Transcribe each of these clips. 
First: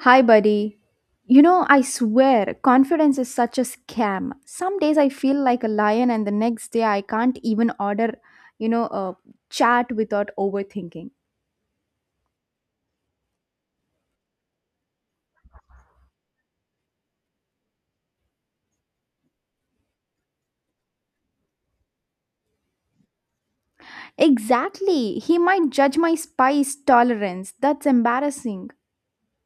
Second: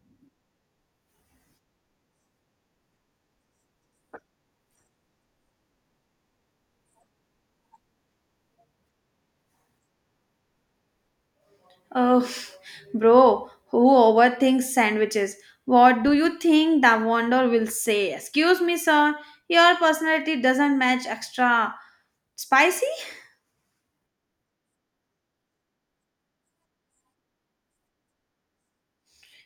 Hi, buddy. You know, I swear, confidence is such a scam. Some days I feel like a lion, and the next day I can't even order, a chat without overthinking. Oh, bro, who overthinks sandwiches? What do you think the vendor will say? Excuse me, sir, your personality doesn't match extra spicy? Exactly. He might judge my spice tolerance. That's embarrassing.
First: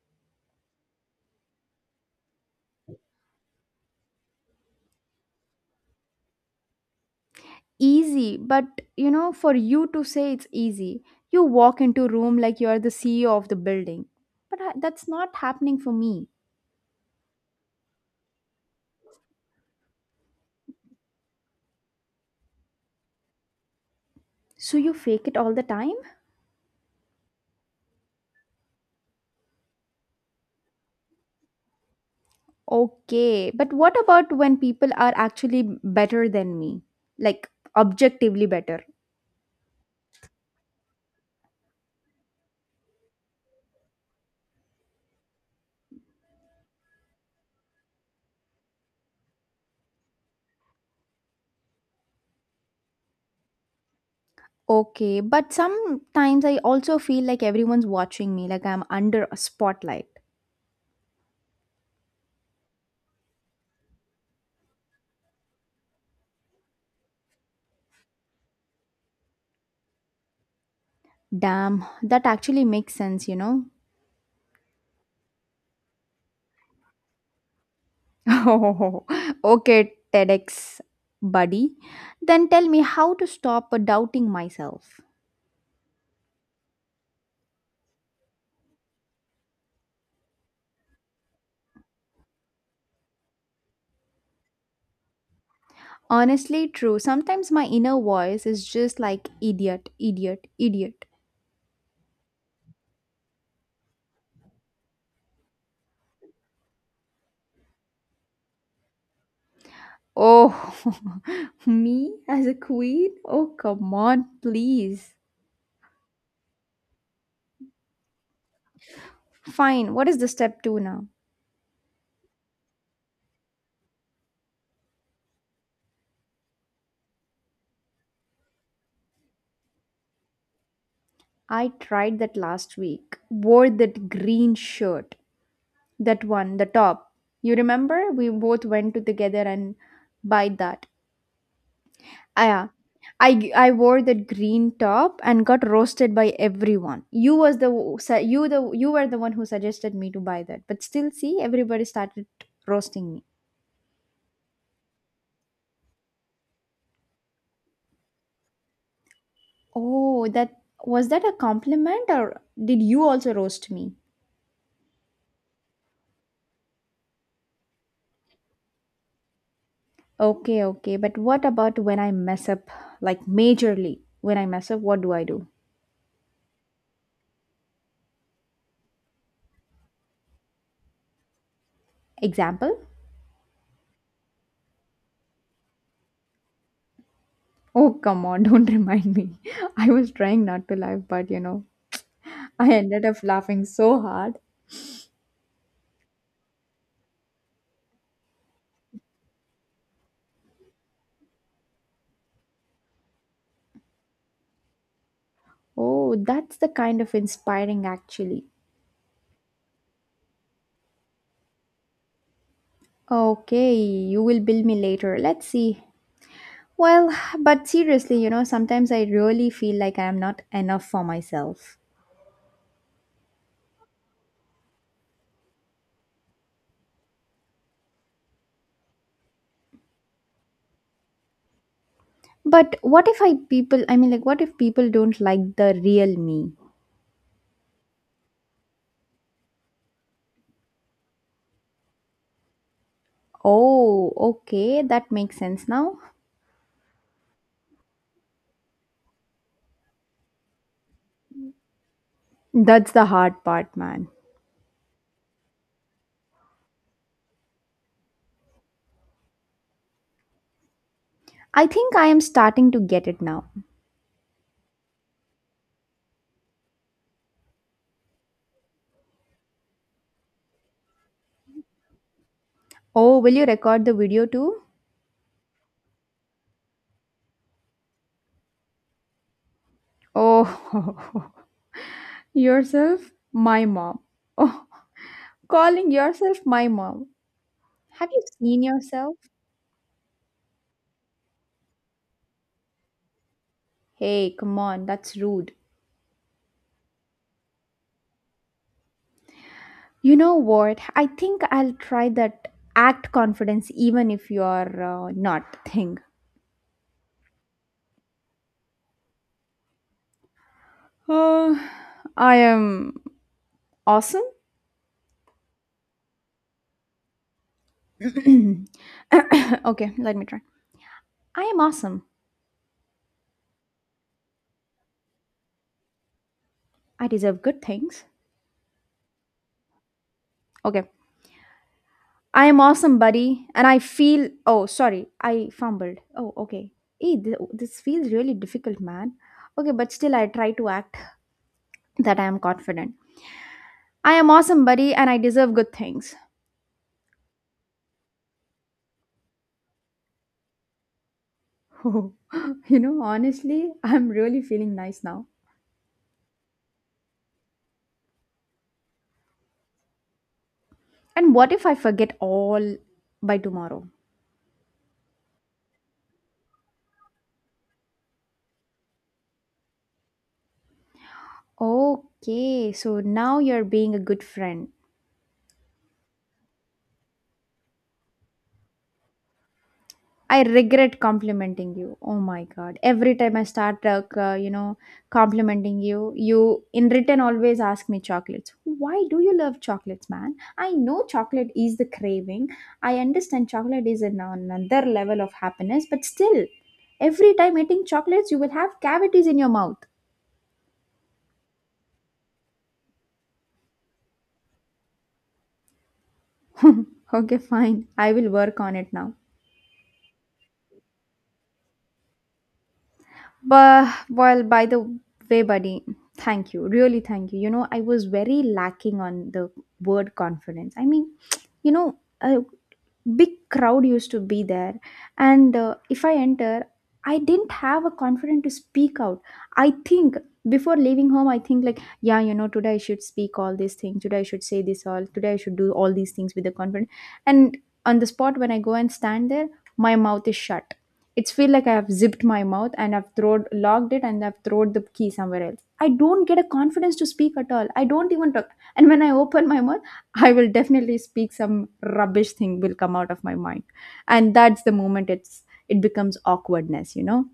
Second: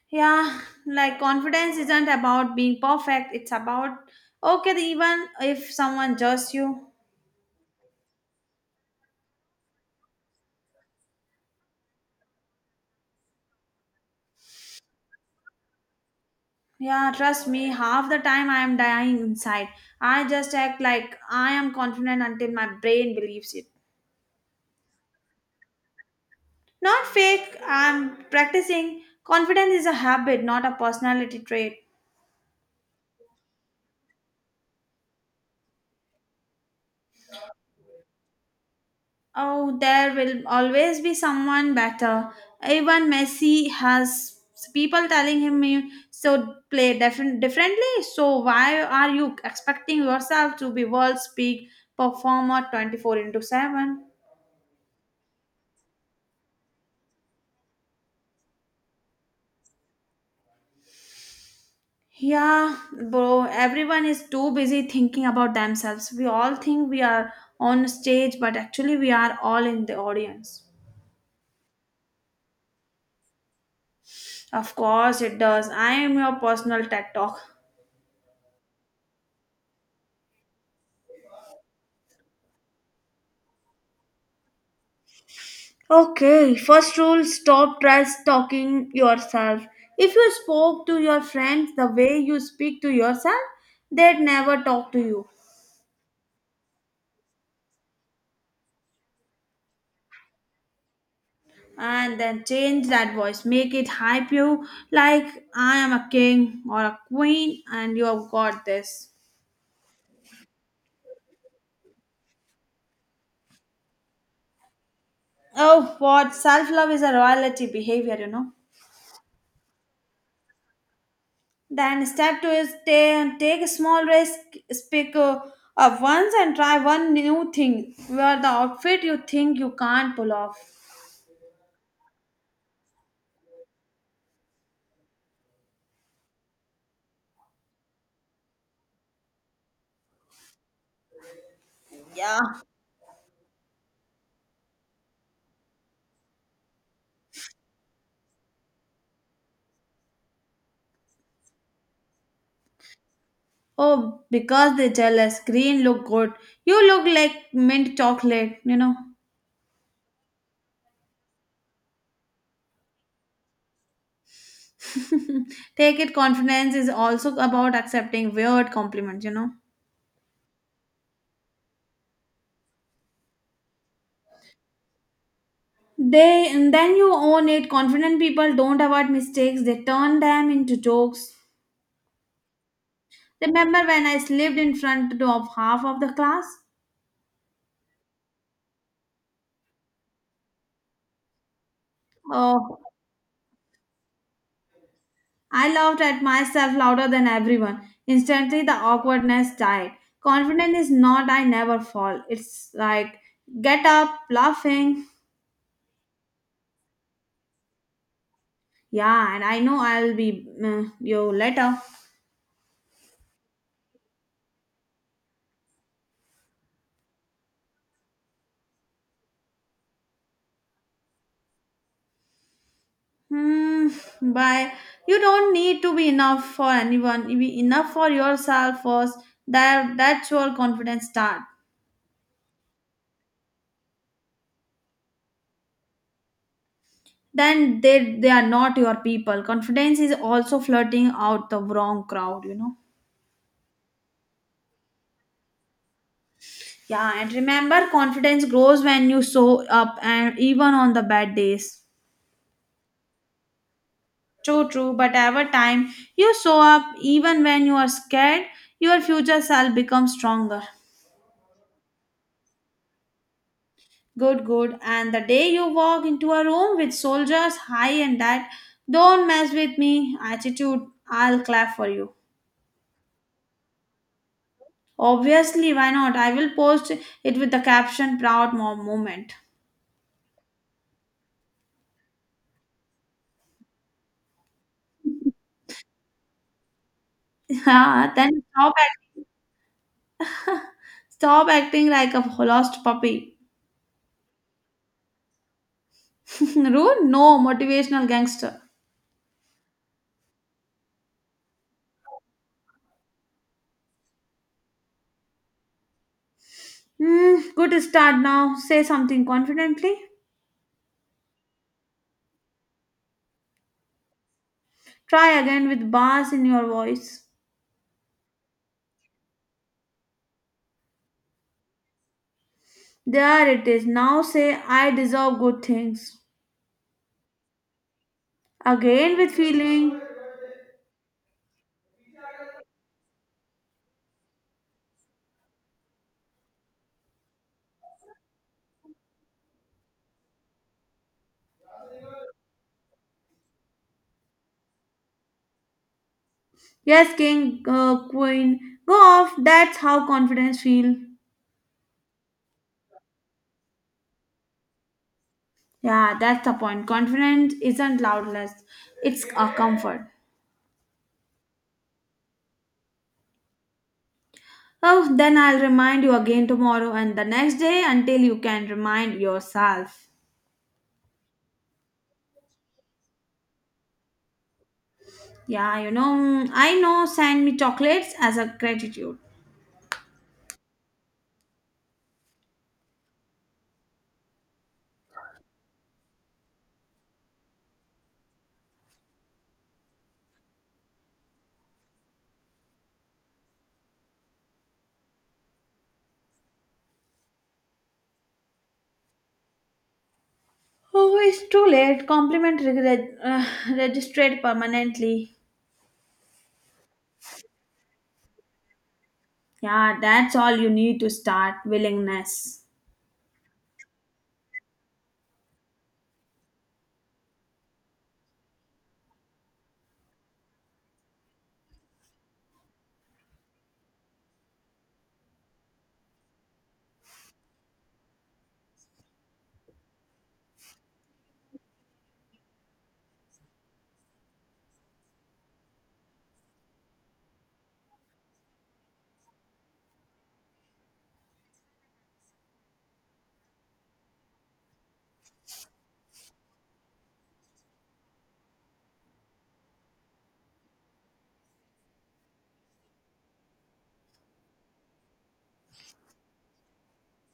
Yeah, like confidence isn't about being perfect, it's about okay, even if someone judges you. Easy, but you know, for you to say it's easy, you walk into room like you are the CEO of the building. But I, that's not happening for me. Yeah, trust me, half the time I am dying inside. I just act like I am confident until my brain believes it. So you fake it all the time? Not fake, I'm practicing. Confidence is a habit, not a personality trait. Okay, but what about when people are actually better than me? Like objectively better. Oh, there will always be someone better. Even Messi has people telling him you so play different differently. So why are you expecting yourself to be world's peak performer 24 into 7? Okay, but sometimes I also feel like everyone's watching me, like I'm under a spotlight. Yeah, bro, everyone is too busy thinking about themselves. We all think we are on stage, but actually we are all in the audience. Damn, that actually makes sense, you know? Of course it does. I am your personal TED talk. Oh, okay, TEDx buddy. Then tell me how to stop doubting myself. Okay, first rule stop trash talking yourself. If you spoke to your friends the way you speak to yourself, they'd never talk to you. Honestly, true. Sometimes my inner voice is just like idiot, idiot, idiot. And then change that voice. Make it hype you like I am a king or a queen and you have got this. Oh, me as a queen? Oh, come on, please. Oh, what? Self love is a royalty behavior, you know. Fine, what is the step two now? Then step two is take a small risk, speak once and try one new thing. Wear the outfit you think you can't pull off. I tried that last week. Wore that green shirt. That one, the top. You remember? We both went to together and buy that. Yeah. Ah, yeah. I wore that green top and got roasted by everyone. You the you were the one who suggested me to buy that. But still see everybody started roasting me. Oh, because they're jealous. Green look good. You look like mint chocolate, you know. Oh, that, was that a compliment or did you also roast me? Take it confidence is also about accepting weird compliments, you know. Okay, okay. But what about when I mess up? Like majorly, when I mess up, what do I do? They and then you own it. Confident people don't avoid mistakes, they turn them into jokes. Example? Remember when I slept in front of half of the class? Oh, come on, don't remind me. I was trying not to laugh, but I Oh, ended up laughing so hard. I laughed at myself louder than everyone. Instantly, the awkwardness died. Confidence is not I never fall. It's like get up, laughing. Oh, that's the kind of inspiring actually. Yeah, and I know I'll be you later. Okay, you will bill me later. Let's see. Well, but seriously, you know, sometimes I really feel like I am not enough for myself. Hmm, bye. You don't need to be enough for anyone. Be enough for yourself first. That's your confidence start. But what if I mean, like, what if people don't like the real me? Then they are not your people. Confidence is also flirting out the wrong crowd. You know. Oh, okay, that makes sense now. Yeah, and remember, confidence grows when you show up, and even on the bad days. That's the hard part, man. True, true, but every time, you show up, even when you are scared, your future self becomes stronger. I think I am starting to get it now. Good, good. And the day you walk into a room with soldiers high and that, don't mess with me attitude, I'll clap for you. Oh, will you record the video too? Obviously, why not? I will post it with the caption proud mom moment. Oh, yourself, my mom. Oh, calling yourself my mom. Have Yeah, you then seen stop, yourself? act- stop acting like a lost puppy. Hey, come on, that's rude. Rude? No, motivational gangster. You know what? I think I'll try that act confidence even if you're not thing. Hmm, good start now. Say something confidently. Uh, I am awesome. Try again with bass in your voice. Okay, let me try. I am awesome. There it is. Now say, I deserve good things. I deserve good things. Again with feeling. Okay. I am awesome, buddy. And I feel. Oh, sorry. I fumbled. Oh, okay. Hey, this feels really difficult, man. Okay, but still, I try to act that I am confident. I am awesome, buddy, and I deserve good things. Yes, king, queen. Go off. That's how confidence feel. You know, honestly, I'm really feeling nice now. Yeah, that's the point. Confidence isn't loudness. It's a comfort. And what if I forget all by tomorrow? Oh, then I'll remind you again tomorrow and the next day until you can remind yourself. Okay, so now you're being a good friend. Yeah, you know, I know send me chocolates as a gratitude. I regret complimenting you. Oh my god. Every time I start, you know, complimenting you, you in return always ask me chocolates. Why do you love chocolates, man? I know chocolate is the craving. I understand chocolate is another level of happiness, but still, every time eating chocolates, you will have cavities in your mouth. Oh, it's too late. Compliment registered permanently. Okay, fine. I will work on it now. Yeah, that's all you need to start willingness. But well, by the way, buddy, thank you. Really, thank you. You know, I was very lacking on the word confidence. I mean, you know, big crowd used to be there and if I enter, I didn't have a confidence to speak out. I think before leaving home, I think like, yeah, you know, today I should speak all these things, today I should say this all, today I should do all these things with the confidence. And on the spot, when I go and stand there, my mouth is shut. It's feel like I have zipped my mouth and I've thrown, locked it, and I've thrown the key somewhere else. I don't get a confidence to speak at all. I don't even talk. And when I open my mouth, I will definitely speak, some rubbish thing will come out of my mind. And that's the moment it becomes awkwardness, you know.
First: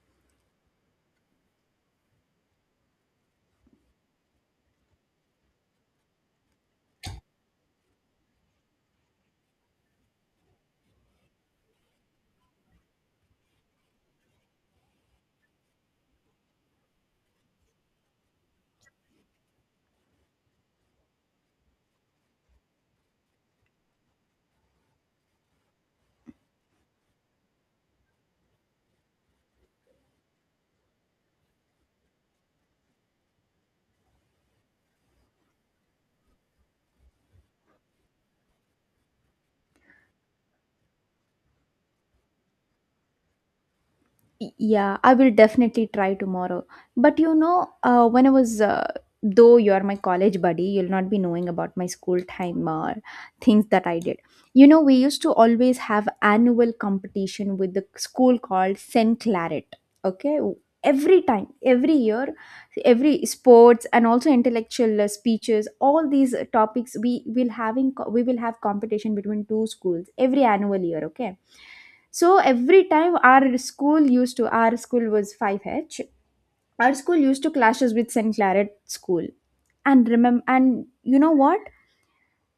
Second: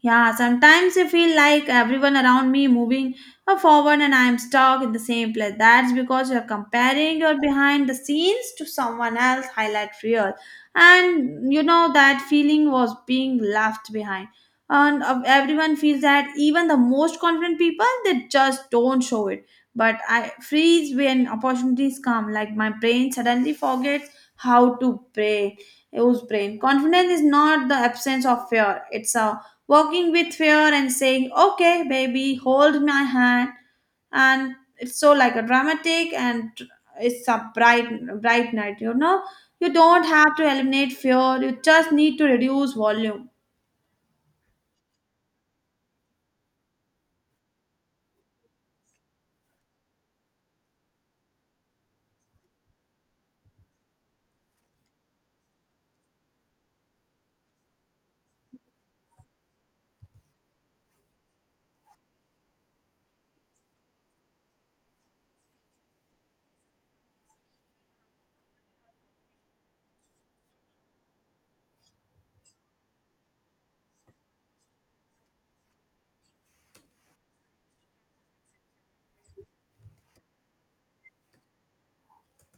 Yeah, sometimes I feel like everyone around me moving forward and I'm stuck in the same place. That's because you're comparing your behind the scenes to someone else highlight reel. And you know that feeling was being left behind. And everyone feels that even the most confident people they just don't show it. But I freeze when opportunities come. Like my brain suddenly forgets how to pray. Use brain. Confidence is not the absence of fear. It's a walking with fear and saying, okay, baby, hold my hand. And it's so like a dramatic and it's a bright, bright night, you know. You don't have to eliminate fear, you just need to reduce volume. Yeah, I will definitely try tomorrow. But you know, when I was, though you are my college buddy, you'll not be knowing about my school time things that I did. You know, we used to always have annual competition with the school called Senclarit. Okay, every time, every year, every sports and also intellectual speeches, all these topics we will having we will have competition between two schools every annual year. Okay, so every time our school was 5H. Our school used to clashes with St. Claret school. And remember, and you know what?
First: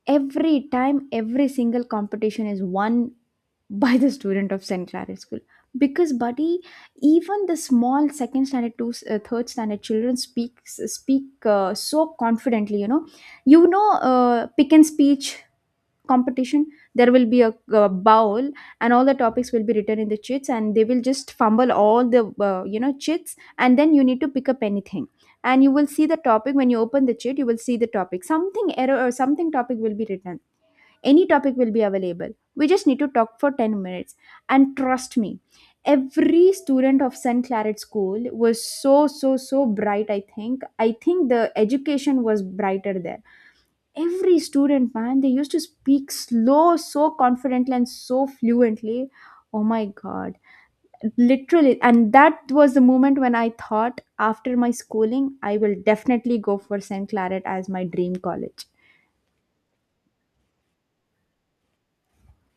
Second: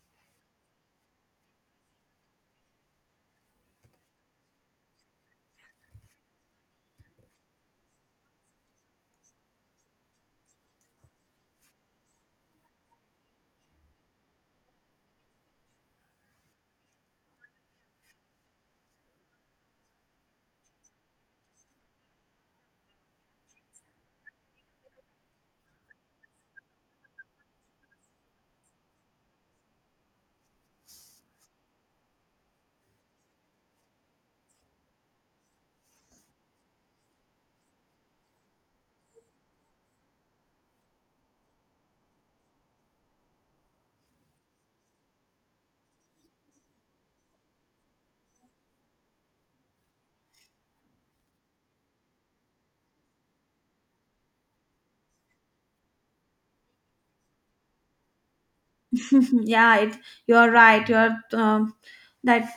Every time, every single competition is won by the student of St. Claret school. Because, buddy, even the small second standard to third standard children speak so confidently. You know, pick and speech competition, there will be a, uh, bowl, and all the topics will be written in the chits, and they will just fumble all the chits, and then you need to pick up anything. And you will see the topic, when you open the chit you will see the topic, something error or something topic will be written. Any topic will be available. We just need to talk for 10 minutes. And trust me, every student of St. Claret School was so bright. I think the education was brighter there. Every student, man, they used to speak slow, so confidently and so fluently. Oh my god, literally. And that was the moment when I thought, after my schooling I will definitely go for St. Claret as my dream college. Yeah, it, you are right. You are that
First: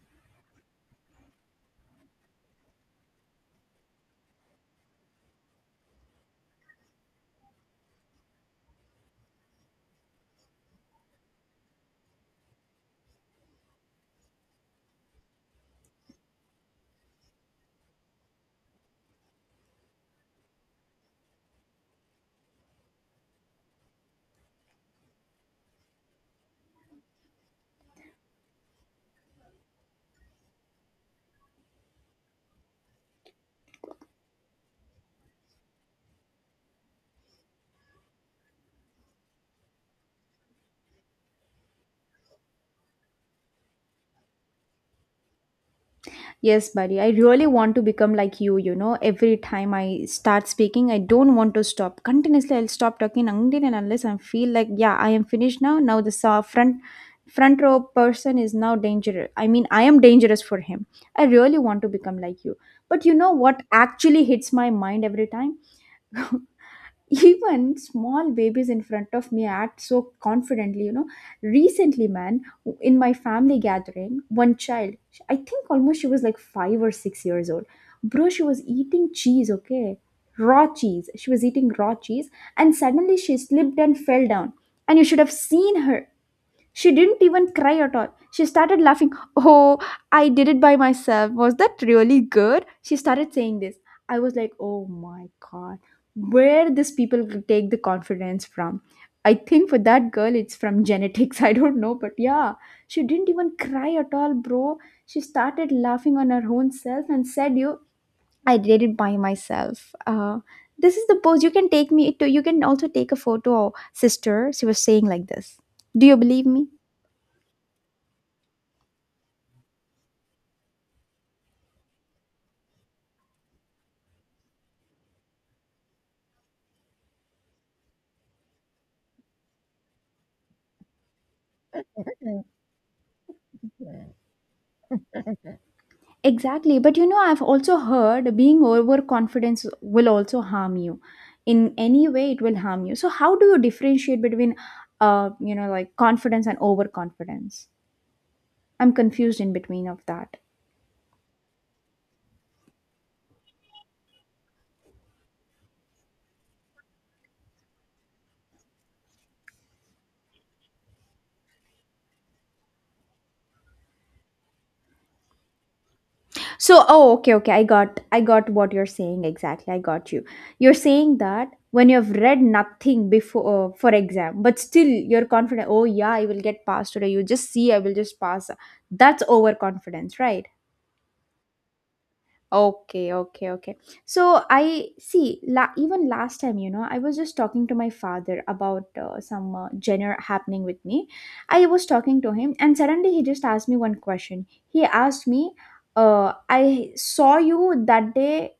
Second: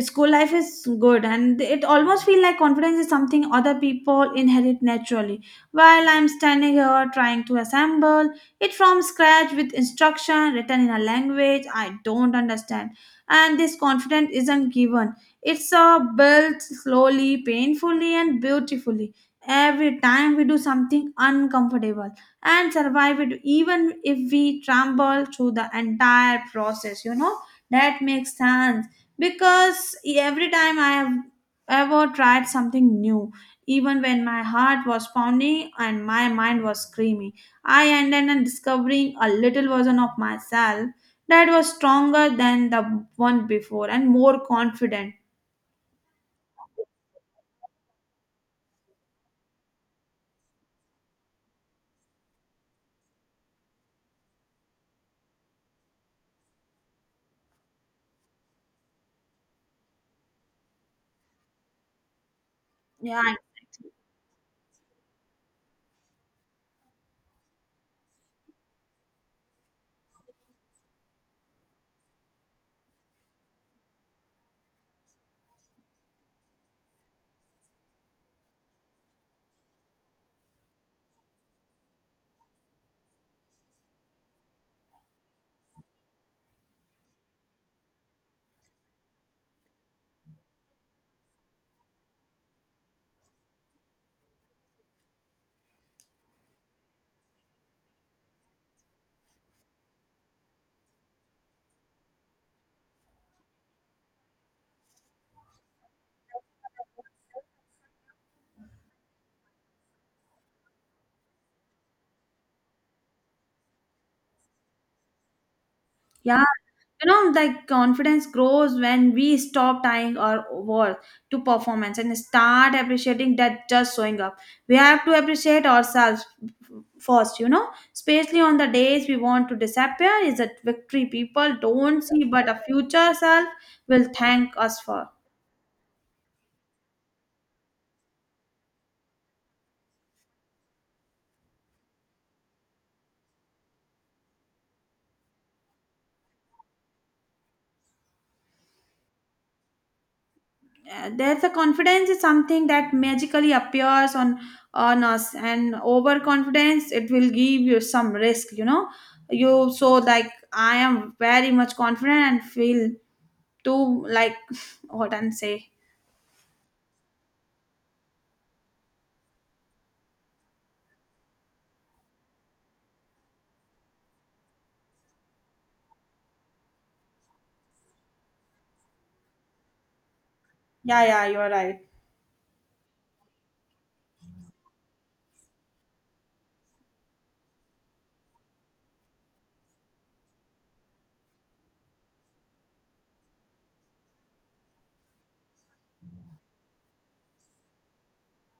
school life is good, and it almost feel like confidence is something other people inherit naturally while I'm standing here trying to assemble it from scratch with instruction written in a language I don't understand. And this confidence isn't given. It's built slowly, painfully, and beautifully every time we do something uncomfortable and survive it, even if we trample through the entire process, you know. That makes sense, because every time I have ever tried something new, even when my heart was pounding and my mind was screaming, I ended up discovering a little version of myself that was stronger than the one before and more confident. Yes, buddy. I really want to become like you know. Every time I start speaking, I don't want to stop. Continuously, I'll stop talking until and unless I feel like, yeah, I am finished now. Now the front row person is now dangerous. I mean, I am dangerous for him. I really want to become like you. But you know Yeah. what actually hits my mind every time? Even small babies in front of me act so confidently, you know. Recently, man, in my family gathering, one child, I think almost she was like 5 or 6 years old. Bro, she was eating cheese, okay, raw cheese, she was eating raw cheese. And suddenly she slipped and fell down. And you should have seen her. She didn't even cry at all. She started laughing. Oh, I did it by myself. Was that really good? She started saying this. I was like, oh my god, where these people take the confidence from? I think for that girl, it's from genetics. I don't know, but yeah, she didn't even cry at all, bro. She started laughing on her own self and said, "You, I did it by myself." This is the pose you can take me to. You can also take a photo, sister. She was saying like this. Do you Yeah, believe me? you know, like confidence grows when we stop tying our worth to performance and start appreciating that just showing up. We have to appreciate ourselves first, you know, especially on the days we want to disappear, is a victory people don't see, but a future self will thank us for. Exactly. But you know, I've also heard being overconfident will also harm you. In any way, it will harm you. So, how do you differentiate between, you know, like confidence and overconfidence? I'm confused in between of that. There's a confidence is something that magically appears on us, and overconfidence it will give you some risk, you know. You, so like I am very much confident and feel too, like what and say. So, oh, okay, okay. I got what you're saying exactly. I got you. You're saying that when you've read nothing before for exam, but still you're confident. Oh yeah, I will get passed today. You just see, I will just pass. That's overconfidence, right? Yeah, yeah, you're right. Okay, okay, okay. So I see, even last time, you know, I was just talking to my father about some dinner happening with me. I was talking to him, and suddenly he just asked me one question. He asked me, I saw you that day,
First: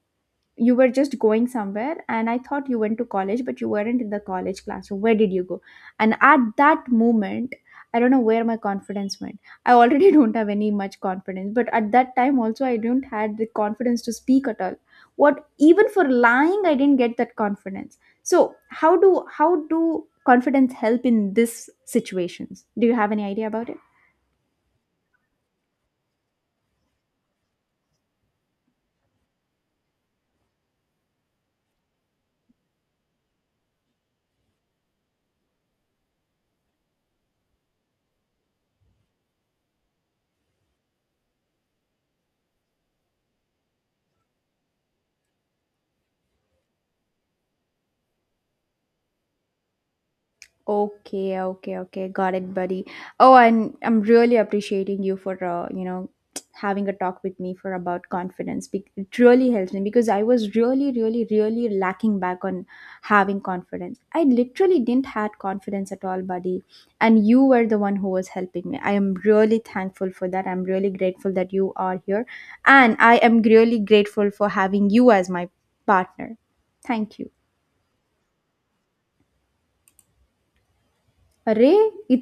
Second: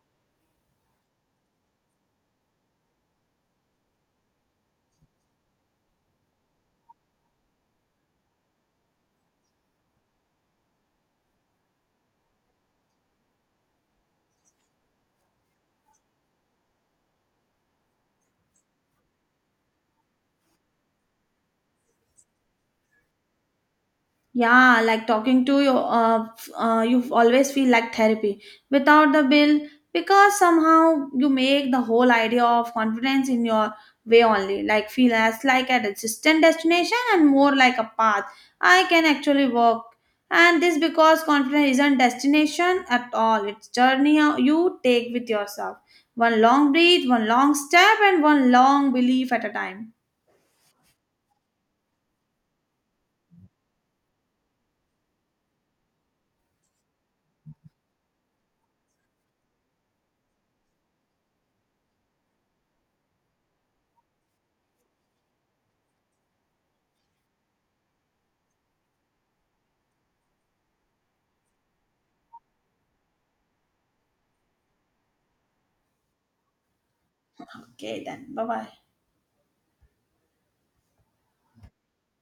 you were just going somewhere and I thought you went to college, but you weren't in the college classroom. Where did you go? And at that moment, I don't know where my confidence went. I already don't have any much confidence, but at that time also I didn't had the confidence to speak at all. What, even for lying I didn't get that confidence. So how do confidence help in this situations? Do you have any idea about it? Yeah, like talking to you, you always feel like therapy without the bill, because somehow you make the whole idea of confidence in your way only. Like feel as like a distant destination and more like a path I can actually walk, and this because confidence isn't destination at all. It's journey you take with yourself. One long breath, one long step, and one long belief at a time. Okay, okay, okay. Got it, buddy. Oh, and I'm really appreciating you for you know, having a talk with me for about confidence. It really helps me because I was really, really, really lacking back on having confidence. I literally didn't had confidence at all, buddy. And you were the one who was helping me. I am really thankful for that. I'm really grateful that you are here, and I am really grateful for having you as my partner. Thank you. Okay, then bye bye. अरे